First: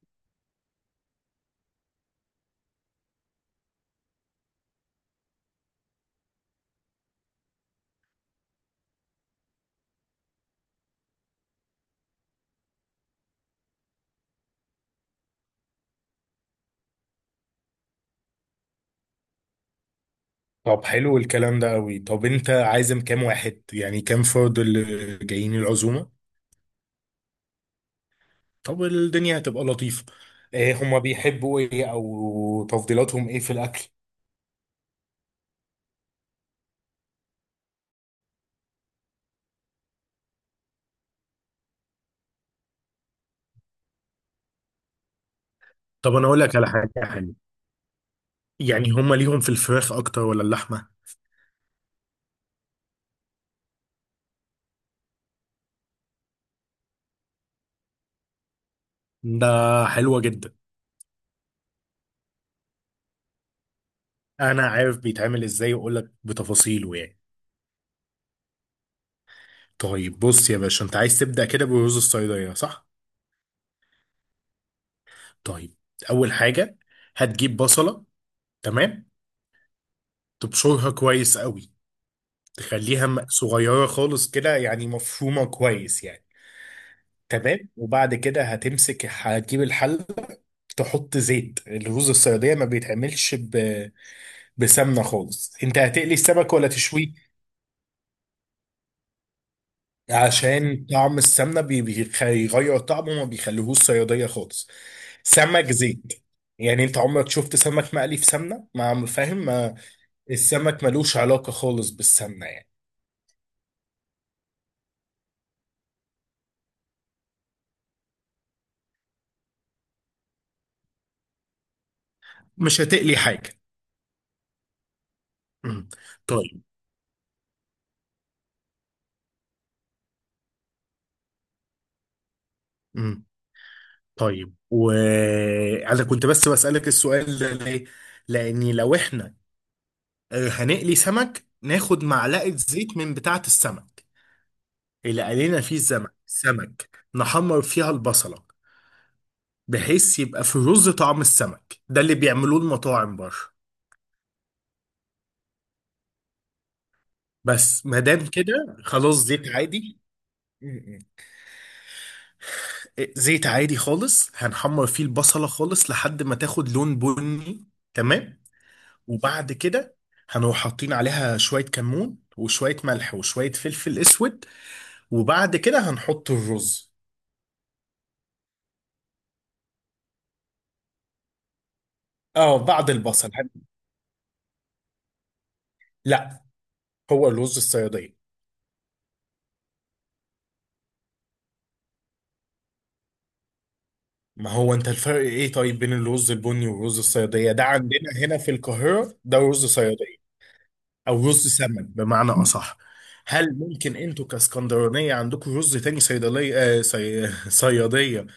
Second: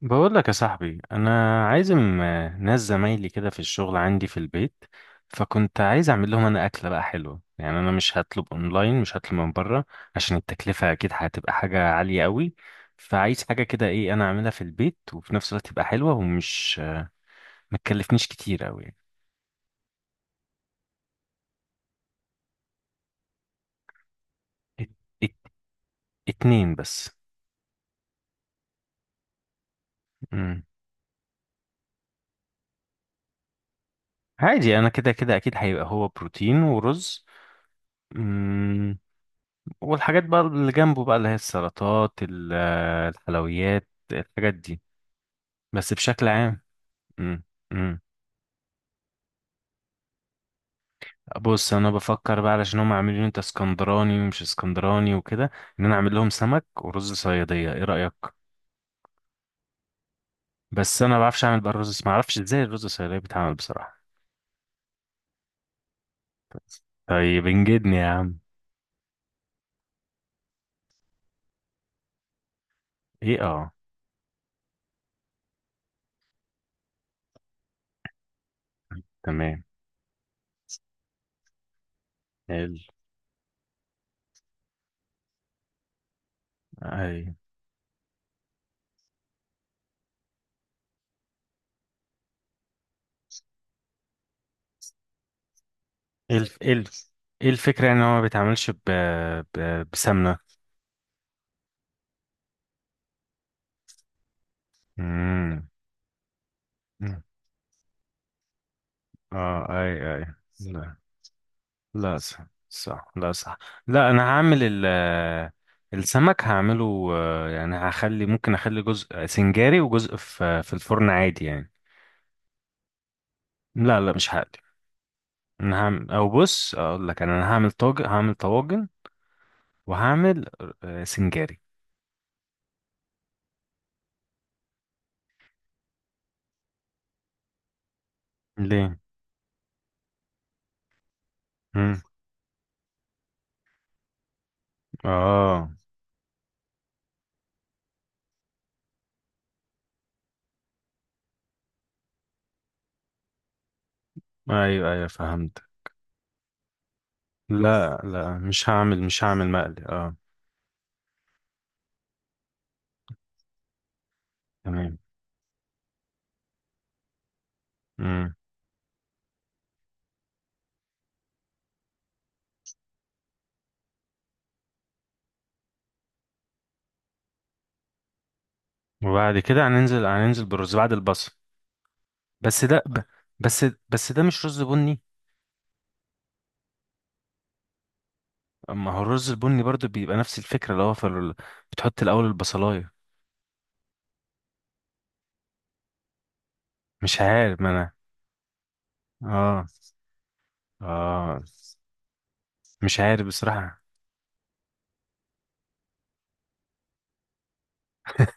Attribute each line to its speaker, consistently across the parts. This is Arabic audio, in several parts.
Speaker 1: بقول لك يا صاحبي، انا عازم ناس زمايلي كده في الشغل عندي في البيت. فكنت عايز اعمل لهم انا اكله بقى حلوه. يعني انا مش هطلب اونلاين، مش هطلب من بره عشان التكلفه اكيد هتبقى حاجه عاليه قوي. فعايز حاجه كده، ايه، انا اعملها في البيت وفي نفس الوقت تبقى حلوه ومش ما تكلفنيش كتير قوي يعني.
Speaker 2: طب، حلو الكلام ده قوي. طب انت عازم كام واحد؟ يعني كام فرد
Speaker 1: ات-
Speaker 2: اللي
Speaker 1: ات-
Speaker 2: جايين العزومة؟
Speaker 1: اتنين بس.
Speaker 2: طب الدنيا هتبقى لطيفة.
Speaker 1: مم.
Speaker 2: ايه هما بيحبوا؟ ايه او تفضيلاتهم ايه في الاكل؟
Speaker 1: عادي، انا كده كده اكيد هيبقى هو بروتين ورز، والحاجات بقى اللي جنبه، بقى اللي هي السلطات، الحلويات، الحاجات دي، بس
Speaker 2: طب انا
Speaker 1: بشكل
Speaker 2: اقول لك
Speaker 1: عام.
Speaker 2: على حاجة
Speaker 1: امم
Speaker 2: حلوة.
Speaker 1: امم
Speaker 2: يعني هما ليهم في الفراخ اكتر ولا اللحمة؟
Speaker 1: بص، انا بفكر بقى، علشان هم عاملين إيه، انت اسكندراني ومش اسكندراني وكده، ان انا اعمل لهم سمك ورز صياديه. ايه رايك؟
Speaker 2: ده حلوة جدا.
Speaker 1: بس انا ما بعرفش اعمل بقى الرز، ما اعرفش ازاي الرز الصياديه بيتعمل بصراحه.
Speaker 2: انا عارف بيتعمل ازاي واقول لك بتفاصيله يعني.
Speaker 1: طيب انجدني يا عم.
Speaker 2: طيب بص يا باشا، انت عايز تبدأ كده بالرز الصيدلية، صح؟
Speaker 1: ايه، اه.
Speaker 2: طيب. اول حاجة هتجيب بصلة، تمام.
Speaker 1: تمام.
Speaker 2: تبشرها كويس قوي،
Speaker 1: ال،
Speaker 2: تخليها صغيرة خالص كده، يعني مفرومة كويس يعني،
Speaker 1: اي.
Speaker 2: تمام. وبعد كده هتمسك هتجيب الحل. تحط زيت، الرز الصيادية ما بيتعملش بسمنة خالص. انت هتقلي
Speaker 1: إيه
Speaker 2: السمك
Speaker 1: الف،
Speaker 2: ولا
Speaker 1: إيه
Speaker 2: تشويه؟
Speaker 1: الف، ايه الفكره يعني ان هو ما بيتعملش بسمنه؟
Speaker 2: عشان طعم السمنة بيغير طعمه وما بيخليهوش صيادية خالص.
Speaker 1: امم
Speaker 2: سمك زيت، يعني انت عمرك شفت سمك مقلي في سمنة؟ ما فاهم،
Speaker 1: اه،
Speaker 2: ما
Speaker 1: اي، اي.
Speaker 2: السمك
Speaker 1: لا.
Speaker 2: ملوش علاقة خالص
Speaker 1: لا
Speaker 2: بالسمنة
Speaker 1: صح،
Speaker 2: يعني.
Speaker 1: صح، لا صح. لا، انا هعمل ال آه، السمك هعمله، يعني هخلي، ممكن اخلي جزء سنجاري وجزء في الفرن عادي يعني.
Speaker 2: مش هتقلي حاجة.
Speaker 1: لا لا، مش هقلي. انا
Speaker 2: مم.
Speaker 1: هعمل، او
Speaker 2: طيب.
Speaker 1: بص اقول لك، انا هعمل طاجن، هعمل طواجن. وهعمل سنجاري.
Speaker 2: مم. طيب، وانا كنت بس بسألك السؤال ده ليه؟ لأني لو
Speaker 1: ليه؟
Speaker 2: احنا هنقلي سمك،
Speaker 1: مم.
Speaker 2: ناخد معلقة زيت من بتاعة السمك اللي قلينا
Speaker 1: اه.
Speaker 2: فيه السمك، سمك، نحمر فيها البصلة، بحيث يبقى في رز طعم السمك، ده اللي بيعملوه المطاعم بره.
Speaker 1: ايوه ايوه فهمت.
Speaker 2: بس
Speaker 1: لا
Speaker 2: ما دام
Speaker 1: لا،
Speaker 2: كده،
Speaker 1: مش هعمل،
Speaker 2: خلاص
Speaker 1: مش هعمل
Speaker 2: زيت
Speaker 1: مقلي،
Speaker 2: عادي.
Speaker 1: اه.
Speaker 2: م- م. زيت عادي خالص، هنحمر
Speaker 1: تمام.
Speaker 2: فيه البصلة خالص لحد ما تاخد لون بني،
Speaker 1: مم.
Speaker 2: تمام. وبعد كده هنروح حاطين عليها شوية كمون وشوية ملح وشوية فلفل اسود، وبعد كده هنحط الرز.
Speaker 1: وبعد كده هننزل، هننزل بالرز بعد البصل.
Speaker 2: اه
Speaker 1: بس ده
Speaker 2: بعد
Speaker 1: ب-
Speaker 2: البصل
Speaker 1: بس بس ده مش رز بني؟
Speaker 2: لا، هو الرز الصيادية.
Speaker 1: ما هو الرز البني برضو بيبقى نفس الفكرة، اللي هو في بتحط الأول البصلاية.
Speaker 2: ما هو، انت الفرق ايه طيب بين الرز البني والرز
Speaker 1: مش
Speaker 2: الصيادية؟
Speaker 1: عارف،
Speaker 2: ده
Speaker 1: ما أنا،
Speaker 2: عندنا هنا في القاهرة ده
Speaker 1: آه،
Speaker 2: رز صيادية، او
Speaker 1: آه،
Speaker 2: رز سمن بمعنى اصح.
Speaker 1: مش عارف
Speaker 2: هل
Speaker 1: بصراحة.
Speaker 2: ممكن انتوا كاسكندرانية عندكم رز تاني، صيدلية آه صيادية،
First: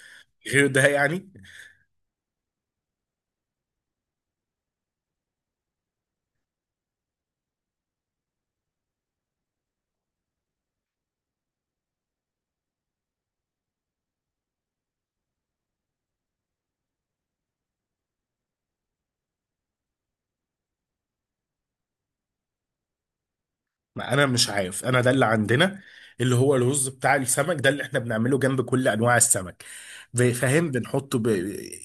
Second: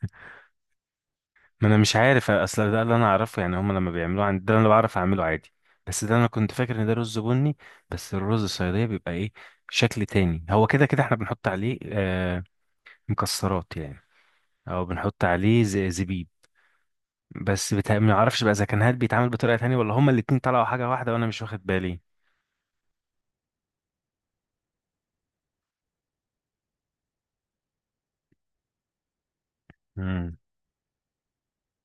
Speaker 2: غير ده يعني؟
Speaker 1: ما أنا مش عارف، أصل ده اللي أنا أعرفه يعني، هما لما بيعملوه عندي ده أنا بعرف أعمله عادي. بس ده أنا كنت فاكر إن ده رز بني. بس الرز الصيادية بيبقى إيه؟ شكل تاني. هو كده كده إحنا بنحط عليه آه مكسرات يعني، أو بنحط عليه زبيب. بس ما أعرفش بقى إذا كان هاد بيتعمل بطريقة تانية ولا هما الاتنين طلعوا حاجة واحدة وأنا مش واخد بالي.
Speaker 2: ما انا مش عارف، انا ده اللي عندنا، اللي هو الرز بتاع السمك ده اللي احنا بنعمله جنب كل انواع السمك.
Speaker 1: مم.
Speaker 2: فاهم، بنحطه.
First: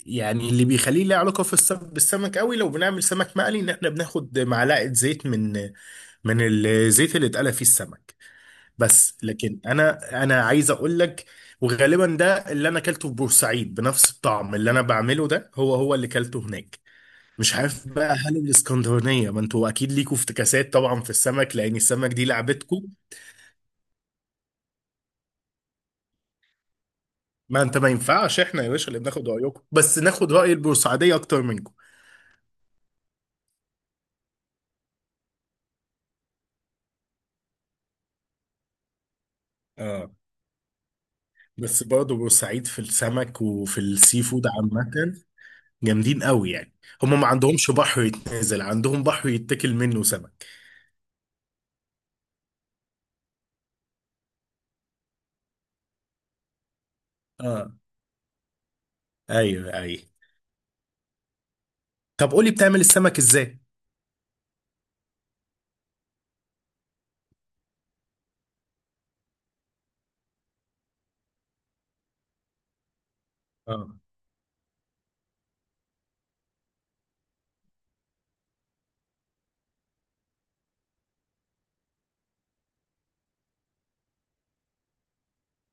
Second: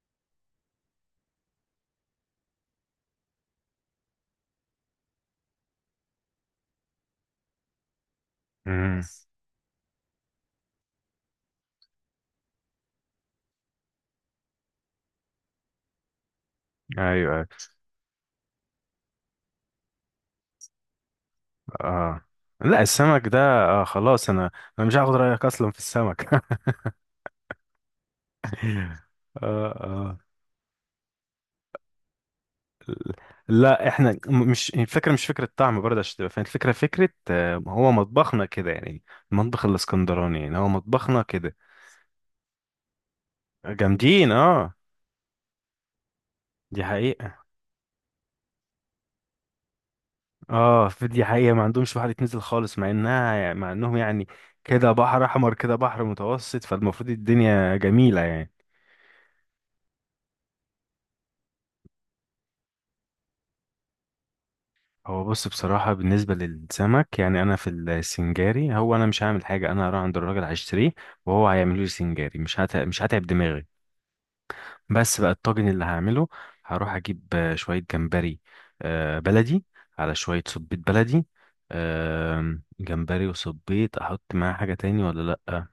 Speaker 2: يعني اللي بيخليه له علاقه في السمك، بالسمك قوي لو بنعمل سمك مقلي، ان احنا بناخد معلقه زيت من من الزيت اللي اتقلى فيه السمك.
Speaker 1: مم.
Speaker 2: بس لكن انا عايز اقول لك، وغالبا ده اللي انا اكلته في بورسعيد بنفس الطعم اللي انا بعمله، ده هو هو اللي اكلته هناك.
Speaker 1: ايوه. أيوة.
Speaker 2: مش عارف بقى، هل الاسكندرانيه، ما انتوا اكيد ليكوا افتكاسات طبعا في السمك، لان السمك
Speaker 1: اه.
Speaker 2: دي
Speaker 1: لا،
Speaker 2: لعبتكم.
Speaker 1: السمك ده، آه خلاص انا مش هاخد رايك اصلا في السمك
Speaker 2: ما انت، ما ينفعش احنا يا باشا اللي بناخد رايكم؟
Speaker 1: اه،
Speaker 2: بس
Speaker 1: اه.
Speaker 2: ناخد راي البورسعيديه اكتر منكم.
Speaker 1: لا احنا، مش الفكره، مش فكره طعم برضه عشان تبقى فاهم الفكره، فكره هو مطبخنا كده يعني. المطبخ
Speaker 2: اه،
Speaker 1: الاسكندراني يعني هو مطبخنا كده.
Speaker 2: بس برضه بورسعيد في السمك وفي السي
Speaker 1: جامدين
Speaker 2: فود
Speaker 1: اه.
Speaker 2: عامه جامدين قوي يعني.
Speaker 1: دي
Speaker 2: هم ما
Speaker 1: حقيقه.
Speaker 2: عندهمش بحر يتنزل، عندهم بحر يتاكل منه سمك.
Speaker 1: اه، في، دي حقيقه، ما عندهمش واحد يتنزل خالص، مع انها يعني، مع انهم يعني كده بحر احمر، كده بحر متوسط، فالمفروض
Speaker 2: اه،
Speaker 1: الدنيا جميله يعني.
Speaker 2: ايوه ايوه. طب قولي، بتعمل السمك ازاي؟
Speaker 1: هو بص، بصراحة، بالنسبة للسمك يعني، أنا في السنجاري هو أنا مش هعمل حاجة، أنا هروح عند الراجل هشتريه وهو هيعمله لي سنجاري، مش هتعب دماغي.
Speaker 2: اه.
Speaker 1: بس بقى الطاجن اللي هعمله، هروح أجيب شوية جمبري بلدي، على شوية صبيط بلدي. آم، جمبري وصبيط، أحط معاه حاجة تاني ولا لأ؟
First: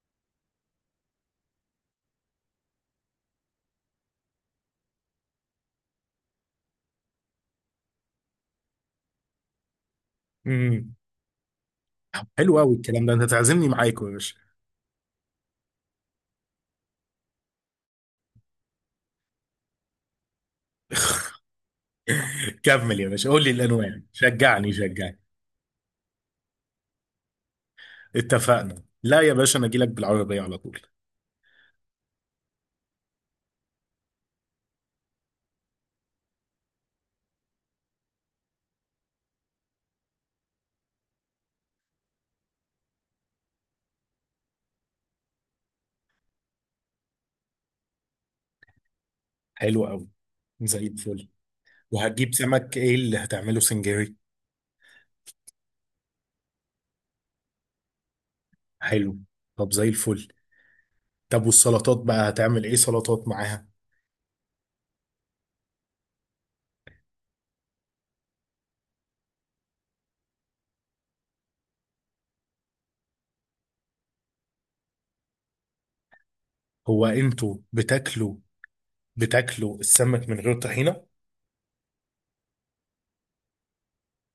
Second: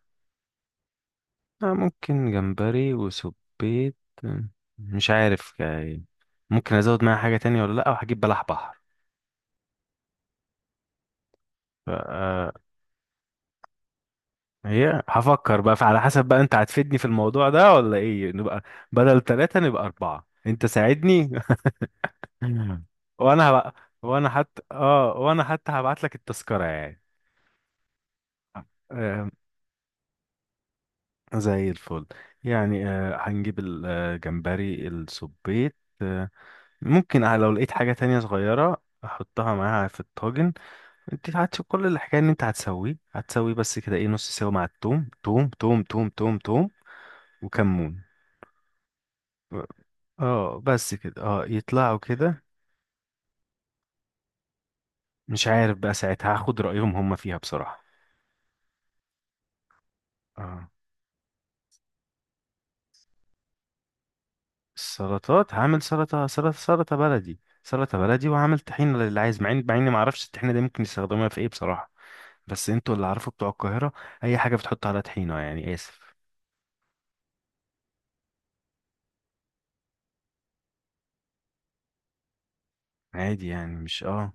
Speaker 1: ممكن جمبري وصبيط. آه، مش عارف يعني. ممكن أزود معاه حاجة تانية ولا لأ. وهجيب بلح
Speaker 2: امم
Speaker 1: بحر.
Speaker 2: حلو قوي الكلام ده، انت تعزمني معاكم يا باشا.
Speaker 1: هي هفكر بقى على حسب، بقى انت هتفيدني في الموضوع ده ولا ايه، نبقى بدل ثلاثة نبقى أربعة. انت ساعدني
Speaker 2: كمل يا باشا، قول
Speaker 1: وانا
Speaker 2: لي
Speaker 1: هبقى،
Speaker 2: الانواع،
Speaker 1: وانا حتى
Speaker 2: شجعني
Speaker 1: اه،
Speaker 2: شجعني.
Speaker 1: وانا حتى هبعت لك التذكرة يعني.
Speaker 2: اتفقنا. لا
Speaker 1: آه،
Speaker 2: يا باشا، انا اجي لك بالعربيه على طول.
Speaker 1: زي الفل. يعني آه هنجيب الجمبري، السبيت، آه، ممكن لو لقيت حاجة تانية صغيرة احطها معاها في الطاجن. انت هتشوف كل الحكاية ان انت هتسويه، هتسويه بس كده، ايه، نص سوا مع التوم، توم توم توم توم توم وكمون.
Speaker 2: حلو قوي.
Speaker 1: اه
Speaker 2: زي
Speaker 1: بس كده،
Speaker 2: الفل.
Speaker 1: اه يطلعوا
Speaker 2: وهتجيب
Speaker 1: كده.
Speaker 2: سمك ايه اللي هتعمله سنجاري؟
Speaker 1: مش عارف بقى ساعتها، هاخد رأيهم هم فيها بصراحة.
Speaker 2: حلو. طب زي الفل.
Speaker 1: اه.
Speaker 2: طب والسلطات بقى، هتعمل ايه سلطات معاها؟
Speaker 1: السلطات هعمل سلطة، سلطة، سلطة بلدي، سلطة بلدي، وهعمل طحينة للي عايز، مع مع اني ما اعرفش الطحينة دي ممكن يستخدموها في ايه بصراحة، بس انتوا اللي عارفوا بتوع القاهرة. اي حاجة بتحط عليها طحينة يعني، اسف.
Speaker 2: هو انتوا بتاكلوا السمك من غير طحينة؟
Speaker 1: عادي يعني، مش اه.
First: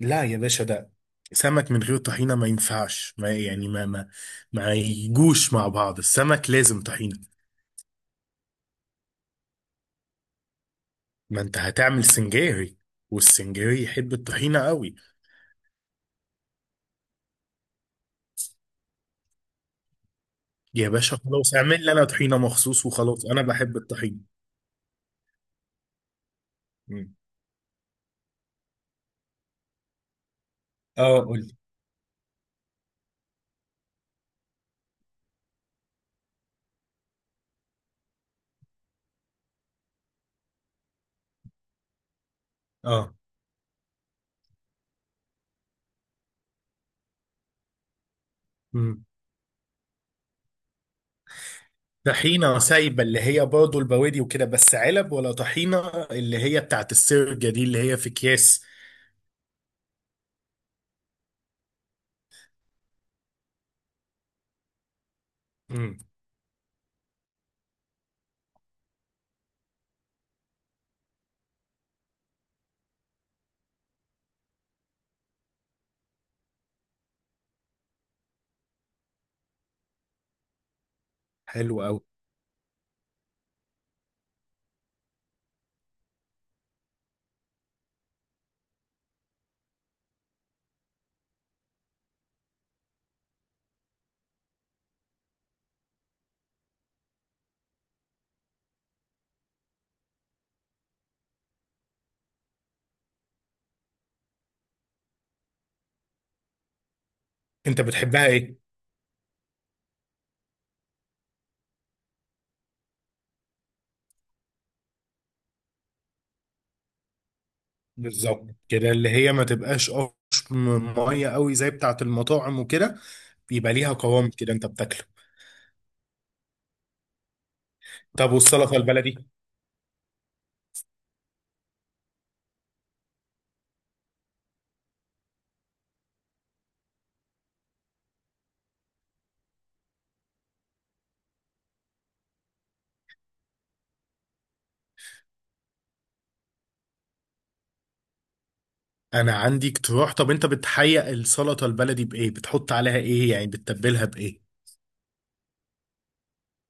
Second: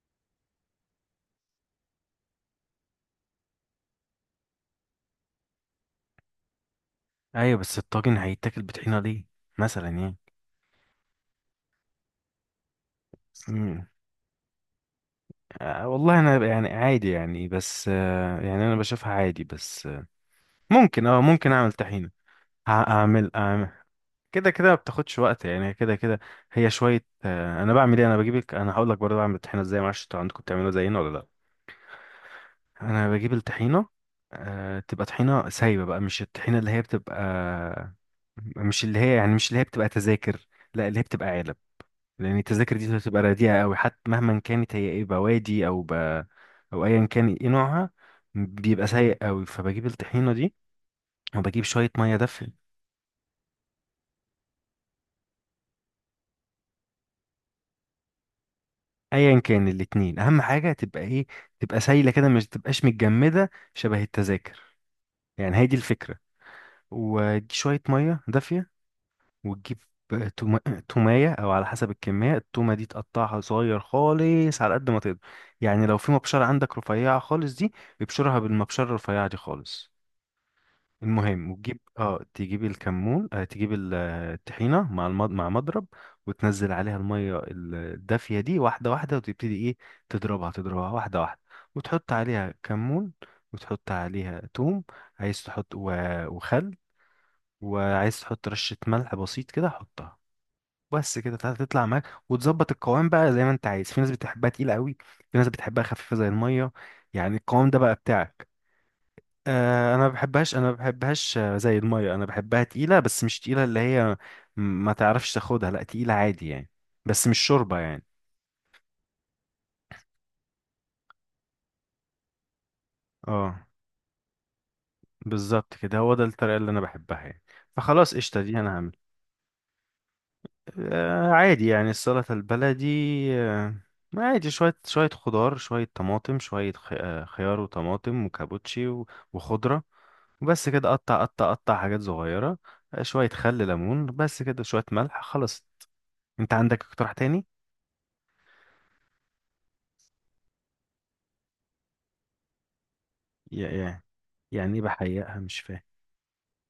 Speaker 2: لا يا باشا، ده سمك من غير طحينة ما ينفعش، ما يعني، ما يجوش مع بعض، السمك لازم طحينة.
Speaker 1: ايوه، بس الطاجن هيتاكل بطحينة ليه مثلا يعني؟
Speaker 2: ما انت هتعمل سنجاري، والسنجاري
Speaker 1: مم.
Speaker 2: يحب الطحينة قوي.
Speaker 1: آه والله انا يعني عادي يعني، بس آه يعني انا بشوفها عادي، بس آه
Speaker 2: يا
Speaker 1: ممكن
Speaker 2: باشا
Speaker 1: اه، ممكن
Speaker 2: خلاص،
Speaker 1: اعمل
Speaker 2: اعمل لي انا
Speaker 1: طحينة.
Speaker 2: طحينة مخصوص، وخلاص
Speaker 1: هعمل،
Speaker 2: انا بحب الطحينة.
Speaker 1: كده كده ما بتاخدش وقت يعني، كده كده هي شويه.
Speaker 2: مم.
Speaker 1: انا بعمل ايه، انا بجيبك، انا هقول لك برضه بعمل الطحينه ازاي، معرفش انتوا عندكم بتعملوها زينا ولا
Speaker 2: اه
Speaker 1: لا.
Speaker 2: قول لي.
Speaker 1: انا بجيب الطحينه، تبقى طحينه سايبه بقى، مش الطحينه اللي هي بتبقى، مش اللي هي يعني، مش اللي هي بتبقى تذاكر، لا اللي هي بتبقى علب، لان التذاكر دي
Speaker 2: اه.
Speaker 1: بتبقى رديئه قوي حتى، مهما كانت هي ايه، بوادي او او ايا كان ايه نوعها، بيبقى
Speaker 2: مم.
Speaker 1: سيء قوي. فبجيب الطحينه دي، وبجيب شويه ميه
Speaker 2: طحينة
Speaker 1: دافيه.
Speaker 2: سايبة، اللي هي برضه البوادي وكده، بس علب ولا طحينة اللي هي بتاعت السرجة دي اللي هي في أكياس؟
Speaker 1: ايا كان الاتنين، اهم حاجه تبقى ايه، تبقى سايله كده، مش تبقاش متجمده شبه التذاكر، يعني هي دي
Speaker 2: امم
Speaker 1: الفكره. ودي شويه ميه دافيه. وتجيب توم- تومايه، او على حسب الكميه، التومه دي تقطعها صغير خالص على قد ما تقدر. يعني لو في مبشره عندك رفيعه خالص دي، ابشرها بالمبشره الرفيعه دي خالص. المهم، وتجيب
Speaker 2: حلو أوي.
Speaker 1: اه، تجيب الكمون، آه تجيب الطحينه مع مع مضرب، وتنزل عليها الميه الدافيه دي واحده واحده، وتبتدي ايه، تضربها، تضربها واحده واحده. وتحط عليها كمون، وتحط عليها توم، عايز تحط وخل، وعايز تحط رشه ملح بسيط كده حطها. بس كده، تطلع معاك وتظبط القوام بقى زي ما انت عايز. في ناس بتحبها تقيله قوي، في ناس بتحبها خفيفه زي الميه، يعني القوام ده
Speaker 2: أنت
Speaker 1: بقى
Speaker 2: بتحبها
Speaker 1: بتاعك.
Speaker 2: إيه؟
Speaker 1: انا ما بحبهاش، انا ما بحبهاش زي الميه، انا بحبها تقيله، بس مش تقيله اللي هي، ما تعرفش تاخدها، لا تقيله عادي يعني، بس مش شوربه يعني.
Speaker 2: بالظبط كده، اللي هي ما تبقاش قش، مية قوي زي بتاعت المطاعم وكده،
Speaker 1: اه
Speaker 2: يبقى ليها قوام كده أنت بتاكله.
Speaker 1: بالظبط كده، هو ده الطريقه اللي انا بحبها يعني. فخلاص
Speaker 2: طب
Speaker 1: قشطه، دي انا
Speaker 2: والسلطة
Speaker 1: هعمل.
Speaker 2: البلدي؟
Speaker 1: آه عادي يعني، السلطه البلدي، آه عادي، شويه، شويه خضار، شويه طماطم، شويه خ- آه، خيار وطماطم وكابوتشي وخضره، وبس كده، قطع قطع قطع، حاجات صغيره. شويه خل، ليمون، بس كده، شويه ملح، خلاص. انت عندك اقتراح تاني؟
Speaker 2: أنا عندي اقتراح. طب أنت بتحيق السلطة البلدي بإيه؟ بتحط عليها إيه؟ يعني
Speaker 1: يعني،
Speaker 2: بتتبلها بإيه؟
Speaker 1: يعني ايه بحيقها، مش فاهم.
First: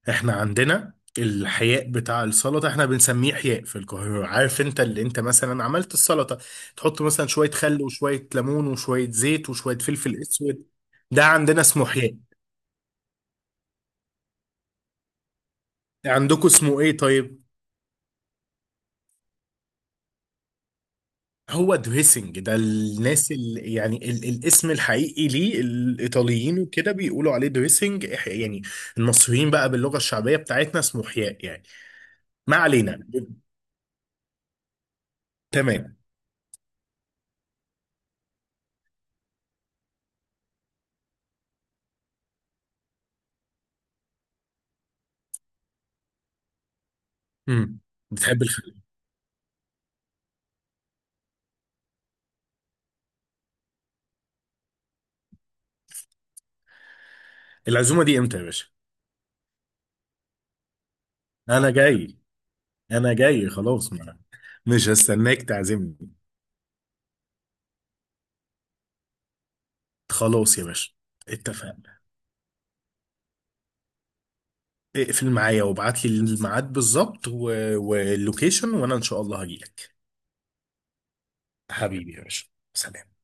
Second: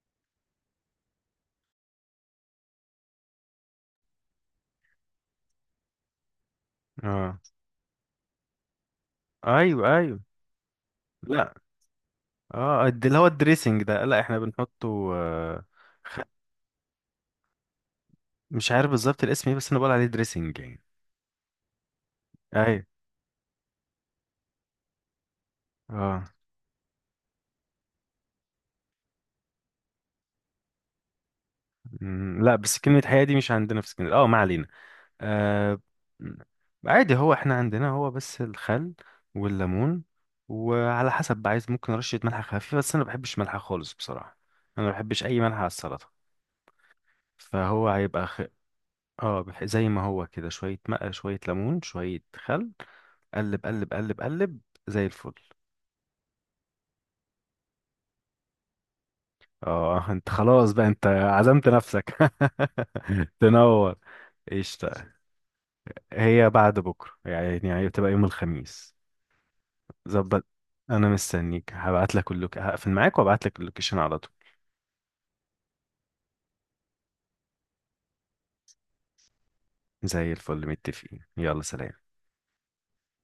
Speaker 2: احنا عندنا الحياء بتاع السلطة، احنا بنسميه حياء في القاهرة، عارف؟ انت اللي انت مثلا عملت السلطة، تحط مثلا
Speaker 1: اه
Speaker 2: شوية خل وشوية ليمون وشوية زيت وشوية
Speaker 1: ايوه
Speaker 2: فلفل
Speaker 1: ايوه.
Speaker 2: اسود، ده
Speaker 1: لا
Speaker 2: عندنا اسمه حياء.
Speaker 1: اه، اللي هو الدريسنج ده، لا احنا بنحطه آه.
Speaker 2: عندكم اسمه ايه طيب؟
Speaker 1: مش عارف بالظبط الاسم ايه، بس انا بقول عليه دريسنج يعني.
Speaker 2: هو دريسنج ده،
Speaker 1: ايوه،
Speaker 2: الناس اللي يعني، الاسم الحقيقي ليه
Speaker 1: اه.
Speaker 2: الايطاليين وكده، بيقولوا عليه دريسنج يعني. المصريين بقى باللغة الشعبية بتاعتنا اسمه حياء يعني.
Speaker 1: مم،
Speaker 2: ما
Speaker 1: لا بس
Speaker 2: علينا.
Speaker 1: كلمة حياة دي مش عندنا في اسكندرية، اه ما علينا. آه.
Speaker 2: تمام.
Speaker 1: مم. عادي، هو احنا عندنا هو بس الخل والليمون، وعلى حسب بقى عايز، ممكن رشة ملح خفيفة، بس انا ما بحبش ملح خالص بصراحة، انا ما بحبش اي ملح على السلطة،
Speaker 2: امم
Speaker 1: فهو هيبقى
Speaker 2: بتحب الخل؟
Speaker 1: اه، زي ما هو كده، شوية ماء، شوية ليمون، شوية خل، قلب قلب قلب قلب، زي الفل.
Speaker 2: العزومة دي امتى يا باشا؟
Speaker 1: اه انت خلاص بقى، انت عزمت
Speaker 2: انا
Speaker 1: نفسك
Speaker 2: جاي انا جاي خلاص
Speaker 1: تنور.
Speaker 2: ما. مش
Speaker 1: قشطة.
Speaker 2: هستناك تعزمني.
Speaker 1: هي بعد بكرة يعني، يعني بتبقى يوم الخميس. ظبط.
Speaker 2: خلاص يا باشا،
Speaker 1: انا مستنيك،
Speaker 2: اتفقنا،
Speaker 1: هبعت لك اللوك، هقفل معاك وابعت لك اللوكيشن على طول.
Speaker 2: اقفل معايا وابعت لي الميعاد بالظبط واللوكيشن، وانا ان شاء الله هجيلك.
Speaker 1: زي الفل، متفقين، يلا سلام.
Speaker 2: حبيبي يا باشا، سلام.